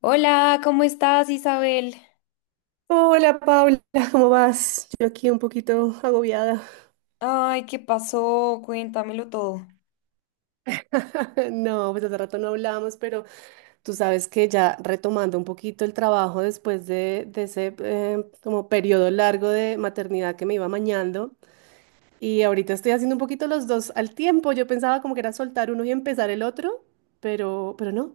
Hola, ¿cómo estás, Isabel? Hola Paula, ¿cómo vas? Yo aquí un poquito agobiada. Ay, ¿qué pasó? Cuéntamelo todo. No, pues hace rato no hablamos, pero tú sabes que ya retomando un poquito el trabajo después de ese como periodo largo de maternidad que me iba mañando y ahorita estoy haciendo un poquito los dos al tiempo. Yo pensaba como que era soltar uno y empezar el otro, pero no.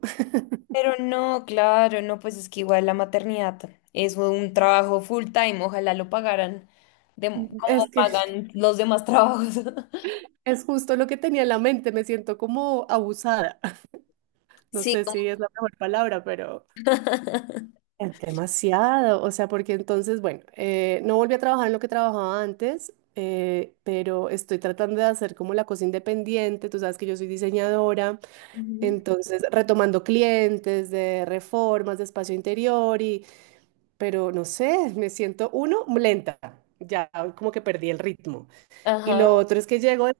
Pero no, claro, no, pues es que igual la maternidad es un trabajo full time, ojalá lo pagaran de, como Es que pagan los demás trabajos. es justo lo que tenía en la mente, me siento como abusada. No Sí, sé si como... es la mejor palabra, pero. Es demasiado, o sea, porque entonces, bueno, no volví a trabajar en lo que trabajaba antes, pero estoy tratando de hacer como la cosa independiente, tú sabes que yo soy diseñadora, Ujú. entonces retomando clientes de reformas, de espacio interior pero no sé, me siento uno lenta, ya como que perdí el ritmo. Y Ajá, lo otro es que llego de,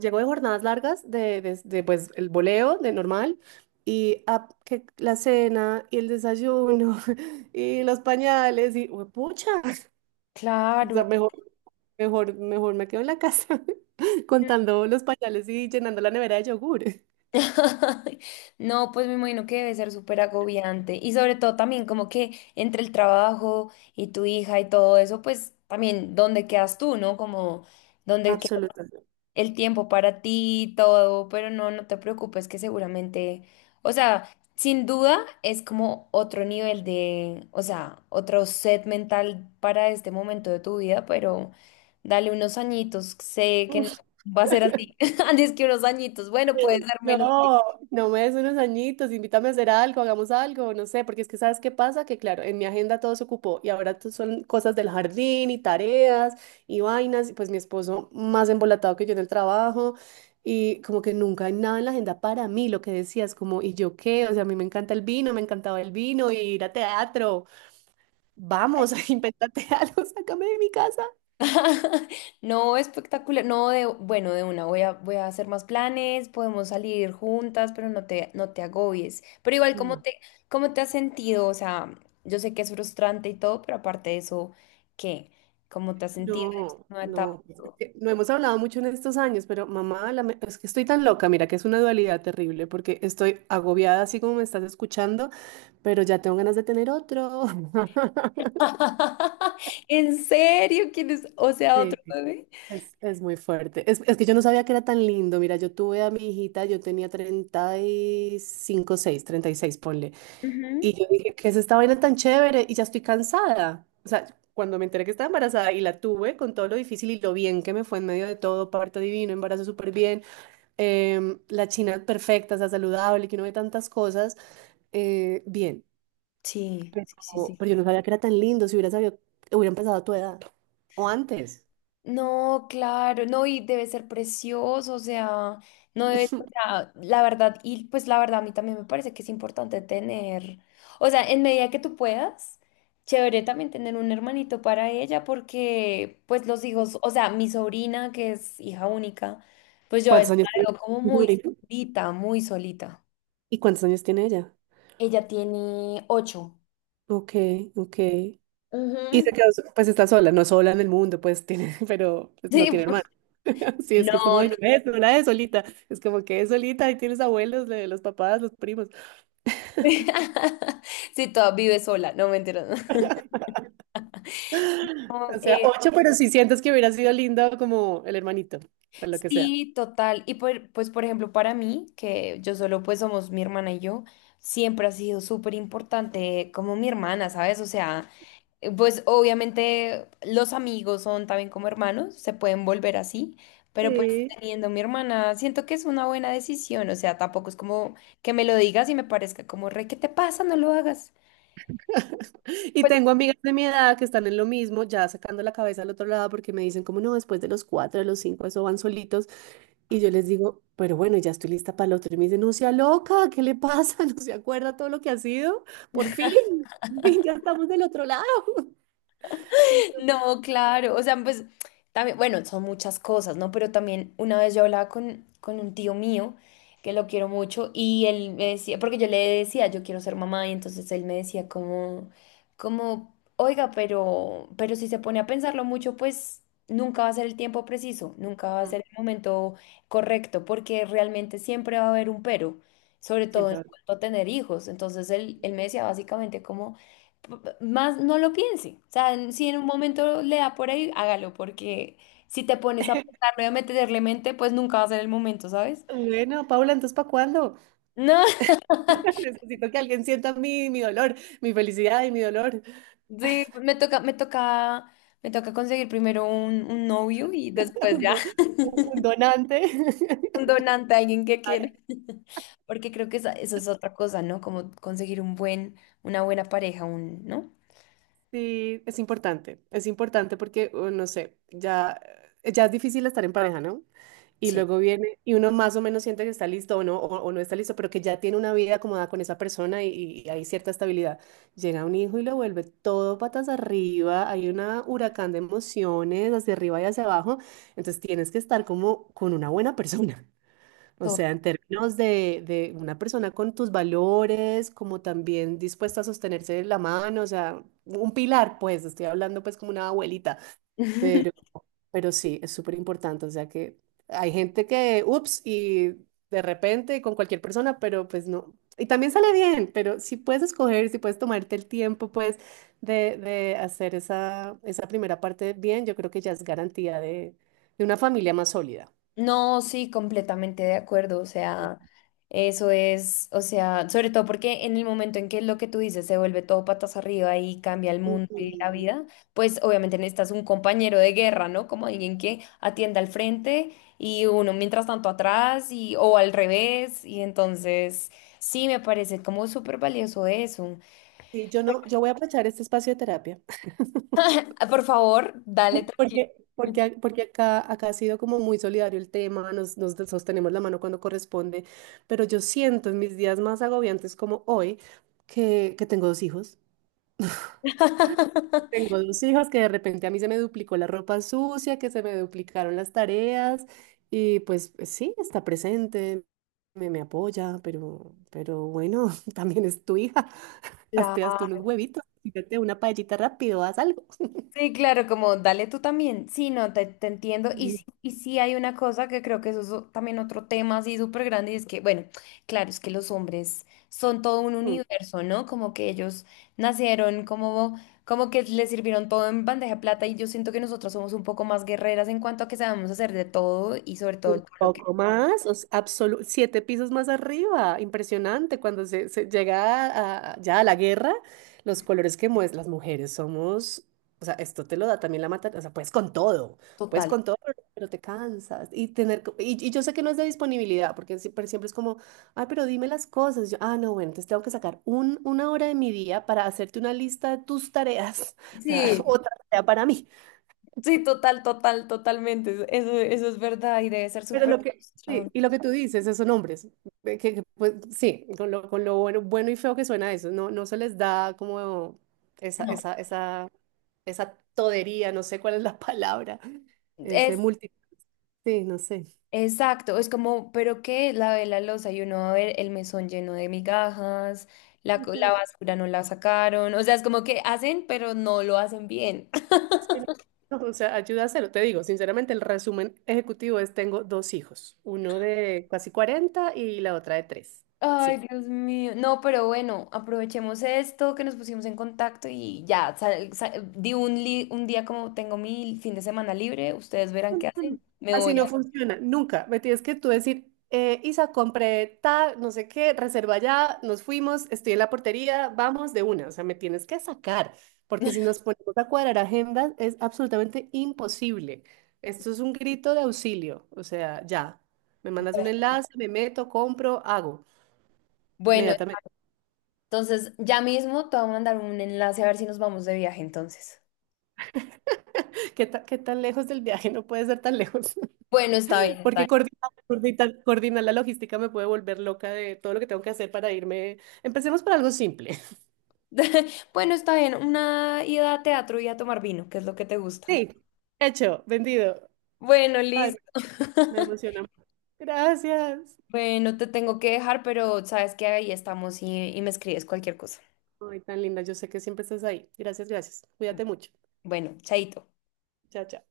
llego de jornadas largas, pues el voleo, de normal, y ah, que la cena y el desayuno y los pañales y pucha, o claro. sea, mejor, mejor, mejor me quedo en la casa contando los pañales y llenando la nevera de yogur. No, pues me imagino que debe ser súper agobiante. Y sobre todo también como que entre el trabajo y tu hija y todo eso, pues también dónde quedas tú, ¿no? Como dónde Absolutamente. el tiempo para ti, y todo, pero no, no te preocupes que seguramente, o sea, sin duda es como otro nivel de, o sea, otro set mental para este momento de tu vida, pero dale unos añitos, sé que no va a ser así, antes que unos añitos, bueno, puede ser menos. No, no me des unos añitos, invítame a hacer algo, hagamos algo, no sé, porque es que sabes qué pasa, que claro, en mi agenda todo se ocupó y ahora son cosas del jardín y tareas y vainas, y pues mi esposo más embolatado que yo en el trabajo y como que nunca hay nada en la agenda para mí, lo que decías, como, ¿y yo qué? O sea, a mí me encanta el vino, me encantaba el vino, ir a teatro, vamos, invéntate algo, sácame de mi casa. No, espectacular. No, de, bueno, de una, voy a, voy a hacer más planes, podemos salir juntas, pero no te, no te agobies. Pero igual, cómo te has sentido? O sea, yo sé que es frustrante y todo, pero aparte de eso, ¿qué? ¿Cómo te has sentido en esta No, nueva etapa? no, es que no hemos hablado mucho en estos años, pero mamá, es que estoy tan loca, mira que es una dualidad terrible, porque estoy agobiada así como me estás escuchando, pero ya tengo ganas de tener otro. ¿En serio? ¿Quién es? O sea, Sí, otro bebé. es muy fuerte. Es que yo no sabía que era tan lindo. Mira, yo tuve a mi hijita, yo tenía 35, seis, 36, ponle. Y Ujú. yo dije, ¿qué es esta vaina tan chévere? Y ya estoy cansada. O sea, cuando me enteré que estaba embarazada y la tuve con todo lo difícil y lo bien que me fue en medio de todo, parto divino, embarazo súper bien, la china perfecta, o sea, saludable, que no ve tantas cosas, bien. Sí, sí, sí, Pero, sí. pero yo no sabía que era tan lindo, si hubiera sabido, hubiera empezado a tu edad o antes. No, claro, no, y debe ser precioso, o sea, no debe ser, o sea, la verdad, y pues la verdad a mí también me parece que es importante tener, o sea, en medida que tú puedas, chévere también tener un hermanito para ella, porque pues los hijos, o sea, mi sobrina que es hija única, pues yo a ¿Cuántos veces años tiene la veo como tu muy sobrina? solita, muy solita. ¿Y cuántos años tiene ella? Ella tiene 8. Ok, ok. Y se Ujú. quedó, pues está sola, no sola en el mundo, pues tiene, pero pues, no Sí, tiene pues, hermano. Sí, es no, que es como, no. ay, no no es, no la es solita. Es como que es solita y tienes abuelos, los papás, los primos. Sí, toda vive sola, no me entiendes. O sea, ocho, pero si sientes que hubiera sido lindo como el hermanito, o lo que sea. Sí, total. Y por- pues, por ejemplo, para mí, que yo solo pues somos mi hermana y yo, siempre ha sido súper importante como mi hermana, ¿sabes? O sea, pues obviamente los amigos son también como hermanos, se pueden volver así, pero pues Sí. teniendo mi hermana, siento que es una buena decisión. O sea, tampoco es como que me lo digas y me parezca como, re, ¿qué te pasa? No lo hagas. Y Pues tengo amigas de mi edad que están en lo mismo, ya sacando la cabeza al otro lado porque me dicen como no, después de los cuatro, de los cinco, eso van solitos. Y yo les digo, pero bueno, ya estoy lista para el otro. Y me dicen, no sea loca, ¿qué le pasa? ¿No se acuerda todo lo que ha sido? Por fin, por fin, ya estamos del otro lado. Entonces, No, claro, o sea, pues también, bueno, son muchas cosas, ¿no? Pero también una vez yo hablaba con un tío mío, que lo quiero mucho, y él me decía, porque yo le decía, yo quiero ser mamá, y entonces él me decía como, como, oiga, pero si se pone a pensarlo mucho, pues nunca va a ser el tiempo preciso, nunca va a mm, ser el momento correcto, porque realmente siempre va a haber un pero, sobre todo siempre. en cuanto a tener hijos. Entonces él me decía básicamente como más no lo piense. O sea, en- si en un momento le da por ahí, hágalo, porque si te pones a pensarlo y a meterle mente, pues nunca va a ser el momento, ¿sabes? Bueno, Paula, ¿entonces para cuándo? No, Necesito que alguien sienta mi, mi dolor, mi felicidad y mi dolor. sí, me toca, me toca, me toca conseguir primero un novio y después Un, ya do- un donante. un donante, alguien que quiera. Porque creo que esa- eso es otra cosa, ¿no? Como conseguir un buen, una buena pareja, un, ¿no? Sí, es importante porque, no sé, ya, ya es difícil estar en pareja, ¿no? Y Sí, luego viene, y uno más o menos siente que está listo o no está listo, pero que ya tiene una vida acomodada con esa persona y hay cierta estabilidad. Llega un hijo y lo vuelve todo patas arriba, hay un huracán de emociones hacia arriba y hacia abajo, entonces tienes que estar como con una buena persona. O todo. sea, en términos de una persona con tus valores, como también dispuesta a sostenerse de la mano, o sea, un pilar, pues, estoy hablando pues como una abuelita, pero, pero sí, es súper importante, o sea que hay gente que, ups, y de repente con cualquier persona, pero pues no. Y también sale bien, pero si puedes escoger, si puedes tomarte el tiempo, pues, de hacer esa primera parte bien, yo creo que ya es garantía de una familia más sólida. No, sí, completamente de acuerdo. O sea, eso es, o sea, sobre todo porque en el momento en que lo que tú dices se vuelve todo patas arriba y cambia el mundo y la Ujú. vida, pues obviamente necesitas un compañero de guerra, ¿no? Como alguien que atienda al frente y uno mientras tanto atrás y o al revés. Y entonces, sí, me parece como súper valioso eso. Sí, yo no, yo voy a aprovechar este espacio de terapia, Ah, por favor, dale tranquilo. porque acá ha sido como muy solidario el tema, nos sostenemos la mano cuando corresponde, pero yo siento en mis días más agobiantes como hoy que tengo dos hijos. Tengo dos hijos que de repente a mí se me duplicó la ropa sucia, que se me duplicaron las tareas y pues pues sí, está presente, me apoya, pero bueno, también es tu hija, hazte, hazte unos Claro. huevitos, fíjate una paellita rápido, haz algo. Sí, claro, como dale tú también. Sí, no, te entiendo. Sí. Y sí hay una cosa que creo que eso es o- también otro tema así súper grande y es que, bueno, claro, es que los hombres son todo un universo, ¿no? Como que ellos nacieron, como, como que les sirvieron todo en bandeja de plata y yo siento que nosotras somos un poco más guerreras en cuanto a que sabemos hacer de todo y sobre todo Un todo lo que... poco más, o sea, siete pisos más arriba, impresionante. Cuando se llega ya a la guerra, los colores que muestran las mujeres somos, o sea, esto te lo da también la mata, o sea, puedes Total. con todo, pero te cansas. Y tener, y yo sé que no es de disponibilidad, porque siempre, siempre es como, ay, pero dime las cosas. Yo, ah, no, bueno, entonces tengo que sacar una hora de mi día para hacerte una lista de tus tareas, o sea, Sí, otra tarea para mí. sí, total, total, totalmente. Eso es verdad y debe ser Pero súper lo que, sí, y lo frustrante. que tú dices, esos nombres, que, pues sí, con lo bueno, bueno y feo que suena eso, no, no se les da como esa, No. esa, esa, esa todería, no sé cuál es la palabra, ese multi, sí, no sé. Exacto, es como, pero que lavé la loza y uno va a ver el mesón lleno de migajas, la, co- Ujú, la basura no la sacaron, o sea, es como que hacen, pero no lo hacen bien. sí, no, o sea, ayuda a hacerlo. Te digo, sinceramente, el resumen ejecutivo es, tengo dos hijos, uno de casi 40 y la otra de tres. Ay, Sí. Dios mío. No, pero bueno, aprovechemos esto que nos pusimos en contacto y ya, sal- sal- di un, li- un día como tengo mi fin de semana libre, ustedes verán qué hacen, me Así voy no a... funciona, nunca. Me tienes que tú decir, Isa, compré tal, no sé qué, reserva ya, nos fuimos, estoy en la portería, vamos de una. O sea, me tienes que sacar, porque si nos ponemos a cuadrar agendas es absolutamente imposible. Esto es un grito de auxilio. O sea, ya, me mandas un enlace, me meto, compro, hago Bueno, inmediatamente. entonces ya mismo te voy a mandar un enlace a ver si nos vamos de viaje entonces. ¿Qué tan lejos del viaje? No puede ser tan lejos. Bueno, está bien, está Porque bien. coordinar la logística me puede volver loca de todo lo que tengo que hacer para irme. Empecemos por algo simple. Bueno, está bien, una ida a teatro y a tomar vino, que es lo que te gusta. Sí, hecho, vendido. Bueno, Ay, listo. me emociona. Gracias. Bueno, te tengo que dejar, pero sabes que ahí estamos y me escribes cualquier cosa. Ay, tan linda. Yo sé que siempre estás ahí. Gracias, gracias. Cuídate mucho. Bueno, chaito. Chao, chao.